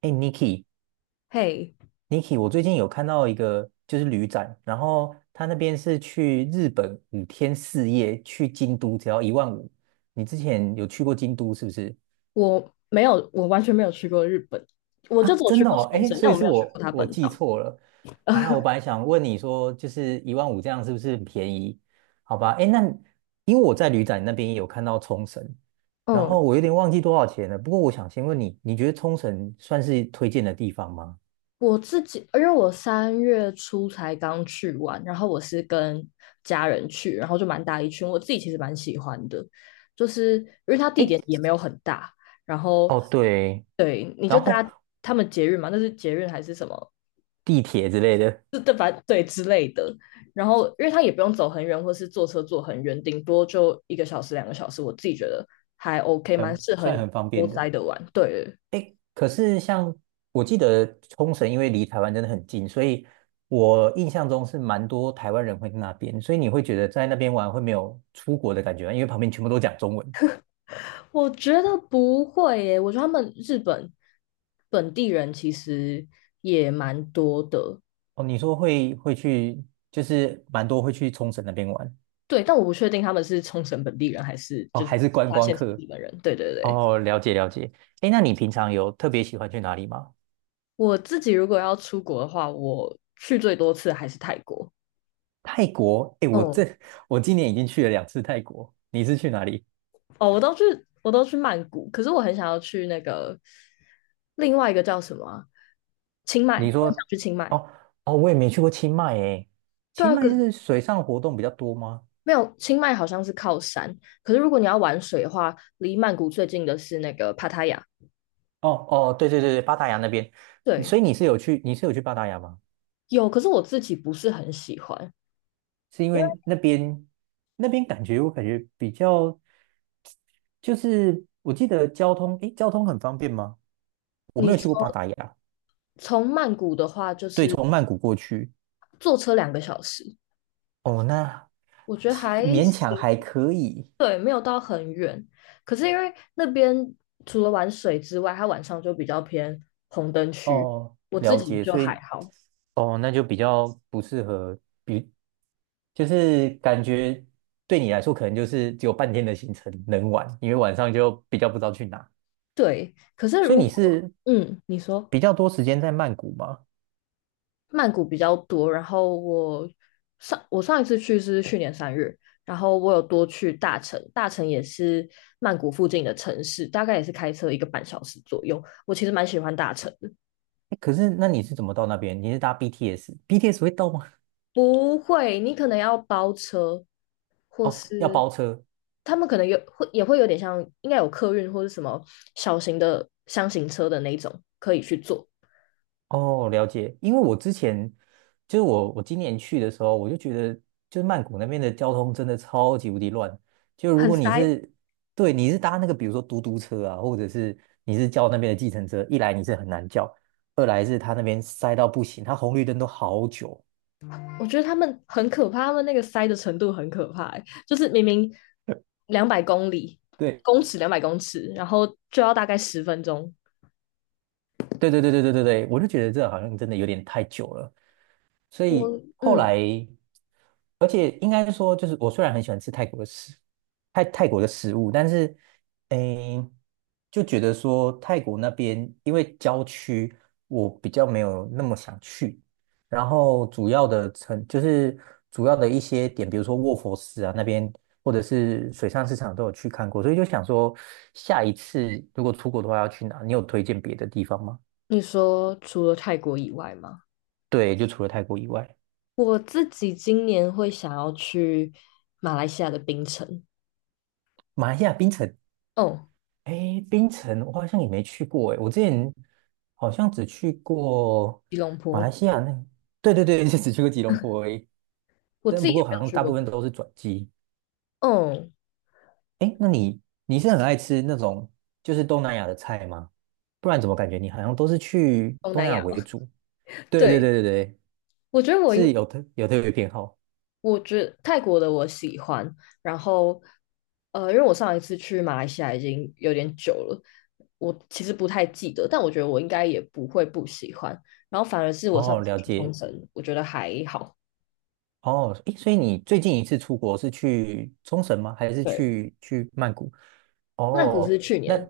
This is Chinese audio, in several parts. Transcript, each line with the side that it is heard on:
right: 哎，Niki，Niki，
left: 嘿，
right: 我最近有看到一个就是旅展，然后他那边是去日本5天4夜，去京都只要一万五。你之前有去过京都是不是？
left: 我没有，我完全没有去过日本，我就
right: 啊，
left: 只有
right: 真
left: 去
right: 的
left: 过
right: 哦，
left: 冲
right: 哎，
left: 绳，
right: 所
left: 但
right: 以
left: 我
right: 是
left: 没有去过
right: 我
left: 它
right: 我
left: 本
right: 记
left: 岛。
right: 错了啊。我本来想问你说，就是一万五这样是不是很便宜？好吧，哎，那因为我在旅展那边也有看到冲绳，然后
left: 嗯，
right: 我有点忘记多少钱了。不过我想先问你，你觉得冲绳算是推荐的地方吗？
left: 我自己，因为我三月初才刚去完，然后我是跟家人去，然后就蛮大一群，我自己其实蛮喜欢的，就是因为它地
right: 哎，
left: 点也没有很大，然后
right: 哦对。
left: 对，你就
right: 然后
left: 搭他们捷运嘛，那是捷运还是什么
right: 地铁之类的。
left: 对之类的。然后，因为他也不用走很远，或是坐车坐很远，顶多就一个小时、两个小时，我自己觉得还 OK，蛮
right: 很
left: 适合
right: 算很方
left: 悠
right: 便的。
left: 哉的玩。对，
right: 诶，可是像我记得冲绳，因为离台湾真的很近，所以我印象中是蛮多台湾人会去那边，所以你会觉得在那边玩会没有出国的感觉吗？因为旁边全部都讲中文。
left: 我觉得不会耶，我觉得他们日本本地人其实也蛮多的，
right: 哦，你说会去，就是蛮多会去冲绳那边玩。
left: 对，但我不确定他们是冲绳本地人还是
right: 哦，
left: 就是
right: 还是
left: 其
right: 观
left: 他
right: 光
left: 县市的
right: 客。
left: 日本人。对对对，
right: 哦，了解了解。诶，那你平常有特别喜欢去哪里吗？
left: 我自己如果要出国的话，我去最多次还是泰国。
right: 泰国？诶，我
left: 嗯，
right: 这我今年已经去了2次泰国，你是去哪里？
left: 哦，我都去曼谷，可是我很想要去那个另外一个叫什么啊清迈，我
right: 你
left: 很
right: 说，
left: 想去清迈。
right: 哦哦，我也没去过清迈诶，
left: 对
right: 清
left: 啊，可
right: 迈就
left: 是
right: 是水上活动比较多吗？
left: 没有清迈好像是靠山，可是如果你要玩水的话，离曼谷最近的是那个帕塔亚。
right: 哦哦，对对对对，巴达雅那边，
left: 对，
right: 所以你是有去，你是有去巴达雅吗？
left: 有，可是我自己不是很喜欢。
right: 是因为那边我感觉比较，就是我记得交通，诶，交通很方便吗？我没有去
left: 你
right: 过巴达雅，
left: 从曼谷的话，就
right: 对，
left: 是
right: 从曼谷过去，
left: 坐车两个小时，
right: 哦，那
left: 我觉得
right: 其
left: 还
right: 勉强
left: 行。
right: 还可以，
left: 对，没有到很远。可是因为那边除了玩水之外，它晚上就比较偏红灯区，
right: 哦，
left: 我自
right: 了
left: 己
right: 解，
left: 就
right: 所
left: 还
right: 以
left: 好。
right: 哦，那就比较不适合，比就是感觉对你来说，可能就是只有半天的行程能玩，因为晚上就比较不知道去哪。
left: 对，可是
right: 所以
left: 如
right: 你
left: 果
right: 是
left: 嗯，你说
right: 比较多时间在曼谷吗？
left: 曼谷比较多，然后我上一次去是去年三月，然后我有多去大城，大城也是曼谷附近的城市，大概也是开车1个半小时左右。我其实蛮喜欢大城
right: 诶可是那你是怎么到那边？你是搭 BTS？BTS 会到吗？
left: 不会，你可能要包车，或
right: 哦，要
left: 是
right: 包车
left: 他们可能有会也会有点像，应该有客运或是什么小型的箱型车的那种可以去做。
right: 哦，了解。因为我之前就是我今年去的时候，我就觉得就是曼谷那边的交通真的超级无敌乱。就如
left: 很
right: 果你
left: 塞。
right: 是对你是搭那个比如说嘟嘟车啊，或者是你是叫那边的计程车，一来你是很难叫，二来是他那边塞到不行，他红绿灯都好久。
left: 我觉得他们很可怕，他们那个塞的程度很可怕欸就是明明两百公里
right: 对
left: 公尺200公尺，然后就要大概10分钟。
right: 对对对对对对对，我就觉得这好像真的有点太久了。所以
left: 我
right: 后
left: 嗯，
right: 来，而且应该说，就是我虽然很喜欢吃泰国的食物，但是，诶，就觉得说泰国那边因为郊区，我比较没有那么想去。然后主要的一些点，比如说卧佛寺啊那边，或者是水上市场都有去看过，所以就想说，下一次如果出国的话要去哪？你有推荐别的地方吗？
left: 你说除了泰国以外吗？
right: 对，就除了泰国以外，
left: 我自己今年会想要去马来西亚的槟城。
right: 马来西亚槟城。
left: 哦，
right: 哎，槟城我好像也没去过哎，我之前好像只去过
left: 吉隆
right: 马来
left: 坡，
right: 西亚那，对对对，就只去过吉隆坡而已。
left: 我
right: 但
left: 自
right: 不
left: 己也
right: 过
left: 没
right: 好
left: 有
right: 像
left: 去
right: 大
left: 过
right: 部分
left: 别
right: 都是转机。
left: 嗯，
right: 哎，那你是很爱吃那种就是东南亚的菜吗？不然怎么感觉你好像都是去
left: 东
right: 东
left: 南
right: 南亚
left: 亚吧。
right: 为主？对对
left: 对，
right: 对对对，
left: 我觉得我应，
right: 是有特别偏好。
left: 我觉得泰国的我喜欢，然后因为我上一次去马来西亚已经有点久了，我其实不太记得，但我觉得我应该也不会不喜欢。然后反而是我上
right: 哦，
left: 次
right: 了
left: 去
right: 解。
left: 冲绳，我觉得还好。
right: 哦，诶，所以你最近一次出国是去冲绳吗？还是
left: 对，
right: 去曼谷？
left: 曼谷是
right: 哦，
left: 去
right: 那
left: 年，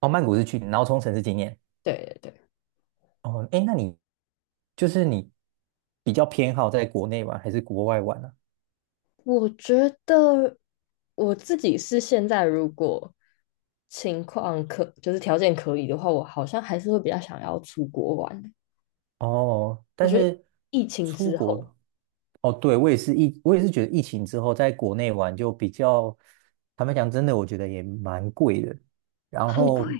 right: 哦，曼谷是去，然后冲绳是今年。
left: 对对对。
right: 哦，诶，那你就是你比较偏好在国内玩还是国外玩呢、
left: 我觉得我自己是现在，如果情况可就是条件可以的话，我好像还是会比较想要出国玩。
right: 哦，
left: 我
right: 但
left: 觉得
right: 是
left: 疫情
right: 出
left: 之后
right: 国，哦，对，我也是觉得疫情之后在国内玩就比较，坦白讲，真的我觉得也蛮贵的。然
left: 很贵，
right: 后，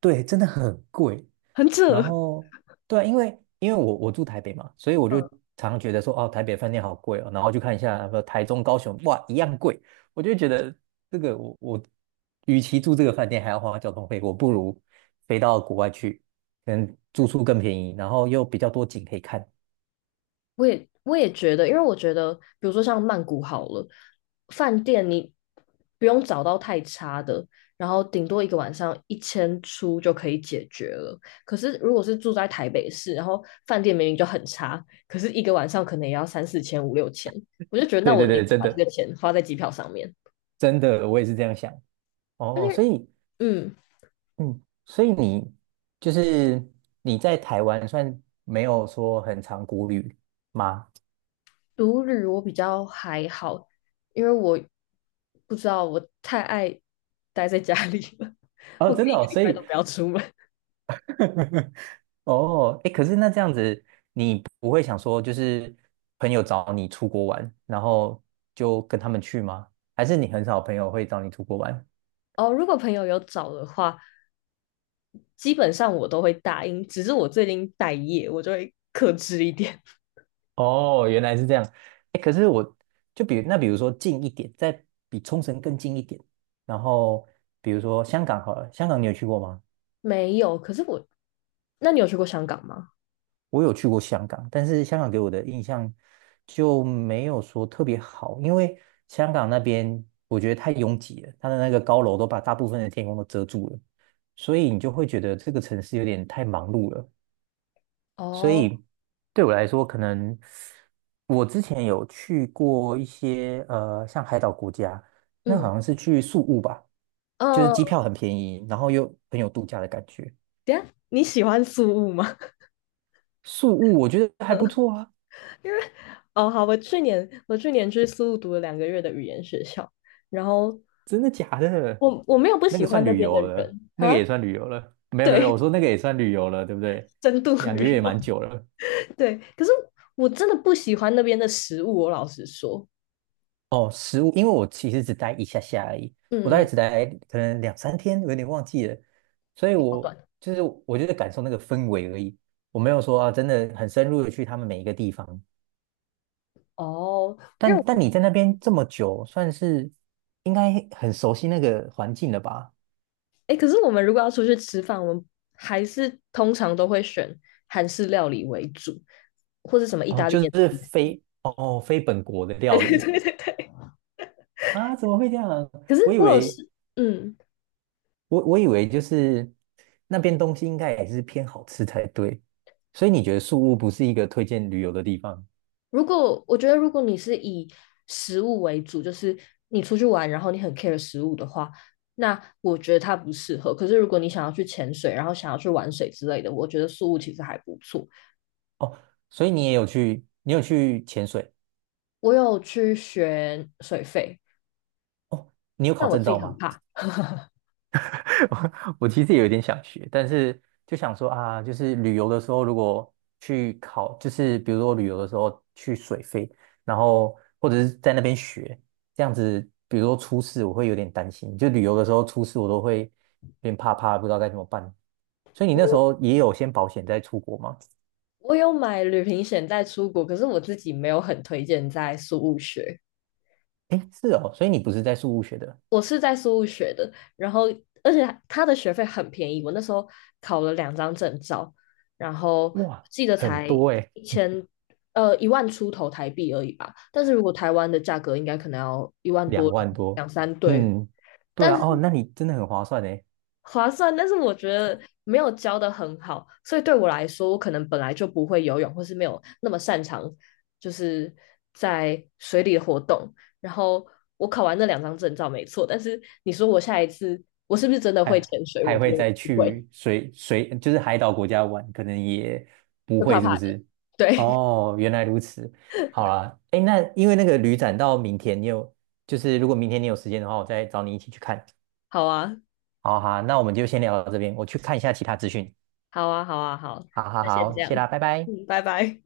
right: 对，真的很贵。
left: 很
right: 然
left: 扯。
right: 后，对啊因为我住台北嘛，所以我就常常觉得说，哦，台北饭店好贵哦。然后就看一下，台中、高雄，哇，一样贵。我就觉得这个我，与其住这个饭店还要花交通费，我不如飞到国外去。可能住宿更便宜，然后又比较多景可以看。
left: 我也觉得，因为我觉得，比如说像曼谷好了，饭店你不用找到太差的，然后顶多一个晚上一千出就可以解决了。可是如果是住在台北市，然后饭店明明就很差，可是一个晚上可能也要三四千、五六千，我就觉得那
right: 对
left: 我
right: 对
left: 宁
right: 对，
left: 愿
right: 真
left: 把这
right: 的
left: 个钱花在机票上面。
right: 真的，我也是这样想。
left: 而
right: 哦，哦
left: 且，
right: 所以，
left: 嗯，
right: 嗯，所以你就是你在台湾算没有说很常国旅吗？
left: 独旅我比较还好，因为我不知道我太爱待在家里了，
right: 哦，
left: 我可以
right: 真的
left: 一
right: 哦，
left: 个礼
right: 所
left: 拜都
right: 以
left: 不要出门。
right: 哦，哎，可是那这样子，你不会想说就是朋友找你出国玩，然后就跟他们去吗？还是你很少朋友会找你出国玩？
left: 哦，如果朋友有找的话，基本上我都会答应，只是我最近待业，我就会克制一点。
right: 哦，原来是这样。哎，可是我就比如说近一点，再比冲绳更近一点，然后比如说香港好了，香港你有去过吗？
left: 没有，可是我，那你有去过香港吗？
right: 我有去过香港，但是香港给我的印象就没有说特别好，因为香港那边我觉得太拥挤了，它的那个高楼都把大部分的天空都遮住了，所以你就会觉得这个城市有点太忙碌了。所
left: 哦，
right: 以对我来说，可能我之前有去过一些像海岛国家，那
left: 嗯，
right: 好像是去宿务吧，就是
left: 呃，
right: 机票很便宜，然后又很有度假的感觉。
left: 等一下你喜欢苏务吗？
right: 宿务我觉得还不错啊，
left: 因为，哦，好，我去年去苏务读了2个月的语言学校，然后
right: 真的假的？
left: 我没有不
right: 那个
left: 喜
right: 算
left: 欢那
right: 旅
left: 边
right: 游
left: 的
right: 了，
left: 人
right: 那个也
left: 啊，
right: 算旅游了。没有没有，我
left: 对，
right: 说那个也算旅游了，对不对？
left: 深度
right: 2个月
left: 旅
right: 也
left: 游，
right: 蛮久了。
left: 对，可是我真的不喜欢那边的食物，我老实说，
right: 哦，食物，因为我其实只待一下下而已，我大概
left: 嗯，
right: 只待可能两三天，我有点忘记了，所以
left: 好
right: 我
left: 短。
right: 就是我就是感受那个氛围而已，我没有说啊，真的很深入的去他们每一个地方。
left: 哦，因为
right: 但你在那边这么久，算是应该很熟悉那个环境了吧？
left: 哎，可是我们如果要出去吃饭，我们还是通常都会选韩式料理为主，或是什么意
right: 哦，
left: 大利
right: 就
left: 面
right: 是
left: 之类的
right: 非本国的
left: 对
right: 料
left: 对
right: 理
left: 对对对。
right: 啊，怎么会这样？
left: 可是
right: 我以
left: 我有
right: 为
left: 试，嗯，
right: 我以为就是那边东西应该也是偏好吃才对，所以你觉得宿屋不是一个推荐旅游的地方
left: 我觉得如果你是以食物为主，就是你出去玩，然后你很 care 食物的话，那我觉得它不适合。可是如果你想要去潜水，然后想要去玩水之类的，我觉得宿物其实还不错。
right: 哦？所以你也有去，你有去潜水，
left: 我有去学水肺，
right: 你有考
left: 但我
right: 证
left: 自
right: 照
left: 己很
right: 吗？
left: 怕。
right: 我其实也有点想学，但是就想说啊，就是旅游的时候如果去考，就是比如说旅游的时候去水费，然后或者是在那边学，这样子，比如说出事，我会有点担心。就旅游的时候出事，我都会有点怕怕，不知道该怎么办。所以你那时
left: 我。
right: 候也有先保险再出国吗？
left: 我有买旅行险在出国，可是我自己没有很推荐在苏务学。
right: 诶，是哦，所以你不是在宿务学的，
left: 我是在苏务学的，然后而且他的学费很便宜，我那时候考了两张证照，然后
right: 哇，
left: 记得
right: 很
left: 才
right: 多诶，
left: 一千一万出头台币而已吧。但是如果台湾的价格，应该可能要一万
right: 两
left: 多两
right: 万多，
left: 两三对。
right: 嗯，对
left: 但
right: 啊，
left: 是
right: 哦，那你真的很划算呢。
left: 划算，但是我觉得没有教的很好，所以对我来说，我可能本来就不会游泳，或是没有那么擅长，就是在水里的活动。然后我考完那两张证照没错，但是你说我下一次我是不是真的会
right: 还
left: 潜水？我
right: 还
left: 觉
right: 会
left: 得我
right: 再
left: 不会，
right: 去水，就是海岛国家玩，可能也不
left: 会怕
right: 会，是不
left: 怕的。
right: 是？
left: 对，
right: 哦，原来如此。好啦，哎，那因为那个旅展到明天，你有就是如果明天你有时间的话，我再找你一起去看。
left: 好啊，
right: 好好，那我们就先聊到这边，我去看一下其他资讯。
left: 好啊，好啊，好，
right: 好好
left: 那先
right: 好，
left: 这
right: 谢
left: 样，
right: 啦，拜拜。
left: 嗯，拜拜。